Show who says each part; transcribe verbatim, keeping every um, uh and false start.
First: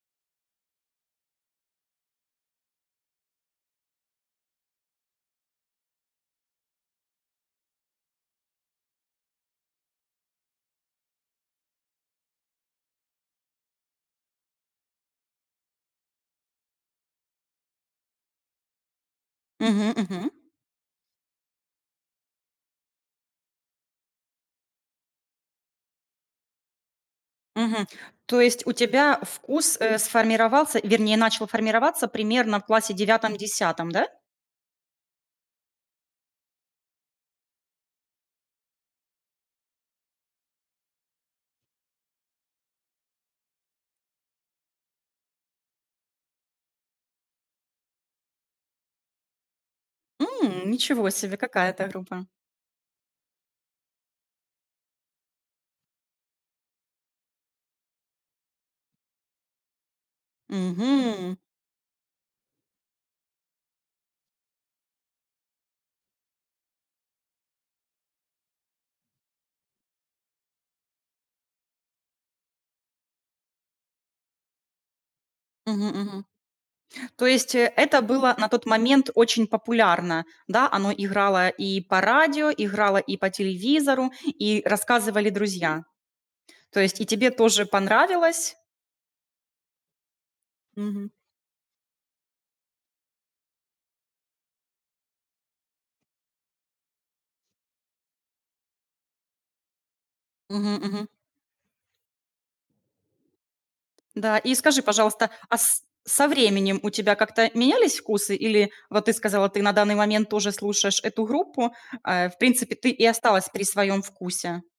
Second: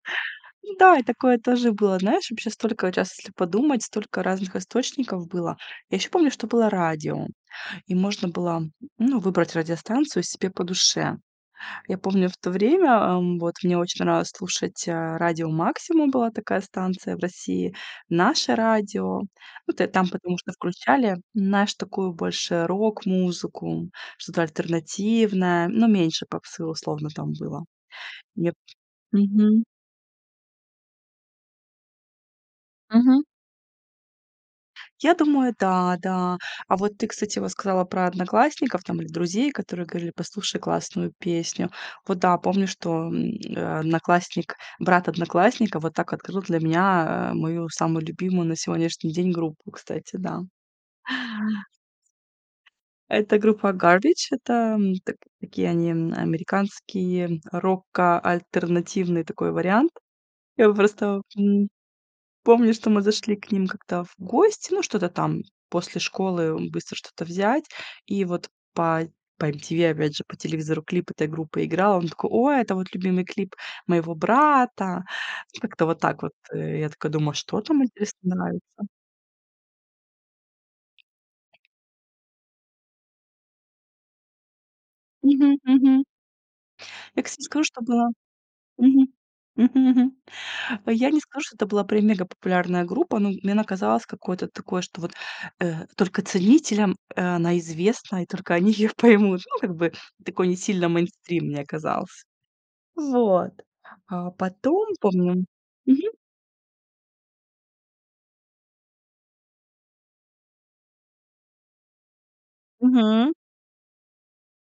Speaker 1: Да, и такое тоже было. Знаешь, вообще столько раз, если подумать, столько разных источников было. Я ещё помню, что было радио, и можно было, ну, выбрать радиостанцию себе по душе. Я помню в то время, м, вот мне очень нравилось слушать, э, радио "Максимум", была такая станция в России, "Наше радио". Ну тэ
Speaker 2: Мгм
Speaker 1: там
Speaker 2: мгм.
Speaker 1: потому что включали, знаешь, такую, больше рок-музыку, что-то альтернативное, но меньше попсы условно там было,
Speaker 2: Мгм. То
Speaker 1: мне п
Speaker 2: есть у тебя
Speaker 1: Мгм.
Speaker 2: вкус, э, сформировался, вернее начал формироваться примерно в классе
Speaker 1: Мгм.
Speaker 2: девятом десятом, да?
Speaker 1: Я думаю, да, да. А вот ты, кстати, вот сказала про одноклассников там или друзей, которые говорили: "Послушай классную песню". Вот да, помню, что, м, э, одноклассник брат одноклассника, вот так открыл для меня, э, мою самую любимую на сегодняшний день группу, кстати. Да.
Speaker 2: М, ничего себе! Какая это группа?
Speaker 1: Это группа Garbage. Это так такие они, м, американские, рокоальтернативный такой вариант. Я просто,
Speaker 2: Мгм!
Speaker 1: м, помню, что мы зашли к ним как-то в гости, ну, что-то там после школы быстро что-то взять, и вот по по MTV опять же, по телевизору клип этой группы играл, он такой: "Ой, это вот любимый клип моего брата!"
Speaker 2: Мгм
Speaker 1: Как-то вот так
Speaker 2: мгм.
Speaker 1: вот, э. Я такая
Speaker 2: То
Speaker 1: думаю:
Speaker 2: есть
Speaker 1: "Что там,
Speaker 2: это
Speaker 1: интересно,
Speaker 2: было на
Speaker 1: нравится?"
Speaker 2: тот момент очень популярно, да? Оно играло и по радио, играло и по телевизору, и рассказывали
Speaker 1: Мгм
Speaker 2: друзья.
Speaker 1: мгм.
Speaker 2: То есть и
Speaker 1: Я,
Speaker 2: тебе
Speaker 1: кстати, скажу,
Speaker 2: тоже
Speaker 1: что было
Speaker 2: понравилось?
Speaker 1: Мгм мгм мгм. Я
Speaker 2: Мгм.
Speaker 1: не скажу, что это была прям мегапопулярная группа, но м мне она казалось какое-то такое, что вот, э, только ценителям, э, она известна и только они ее поймут. Ну как бы такой, не
Speaker 2: Мгм
Speaker 1: сильно
Speaker 2: мгм.
Speaker 1: мейнстрим мне казался. Вот, а
Speaker 2: Да. И скажи,
Speaker 1: потом,
Speaker 2: пожалуйста,
Speaker 1: помню
Speaker 2: а с
Speaker 1: Мгм.
Speaker 2: со временем у тебя как-то менялись вкусы или вот ты сказала, ты на данный момент тоже слушаешь эту группу, э, в принципе, ты и
Speaker 1: Мгм.
Speaker 2: осталась при своём вкусе?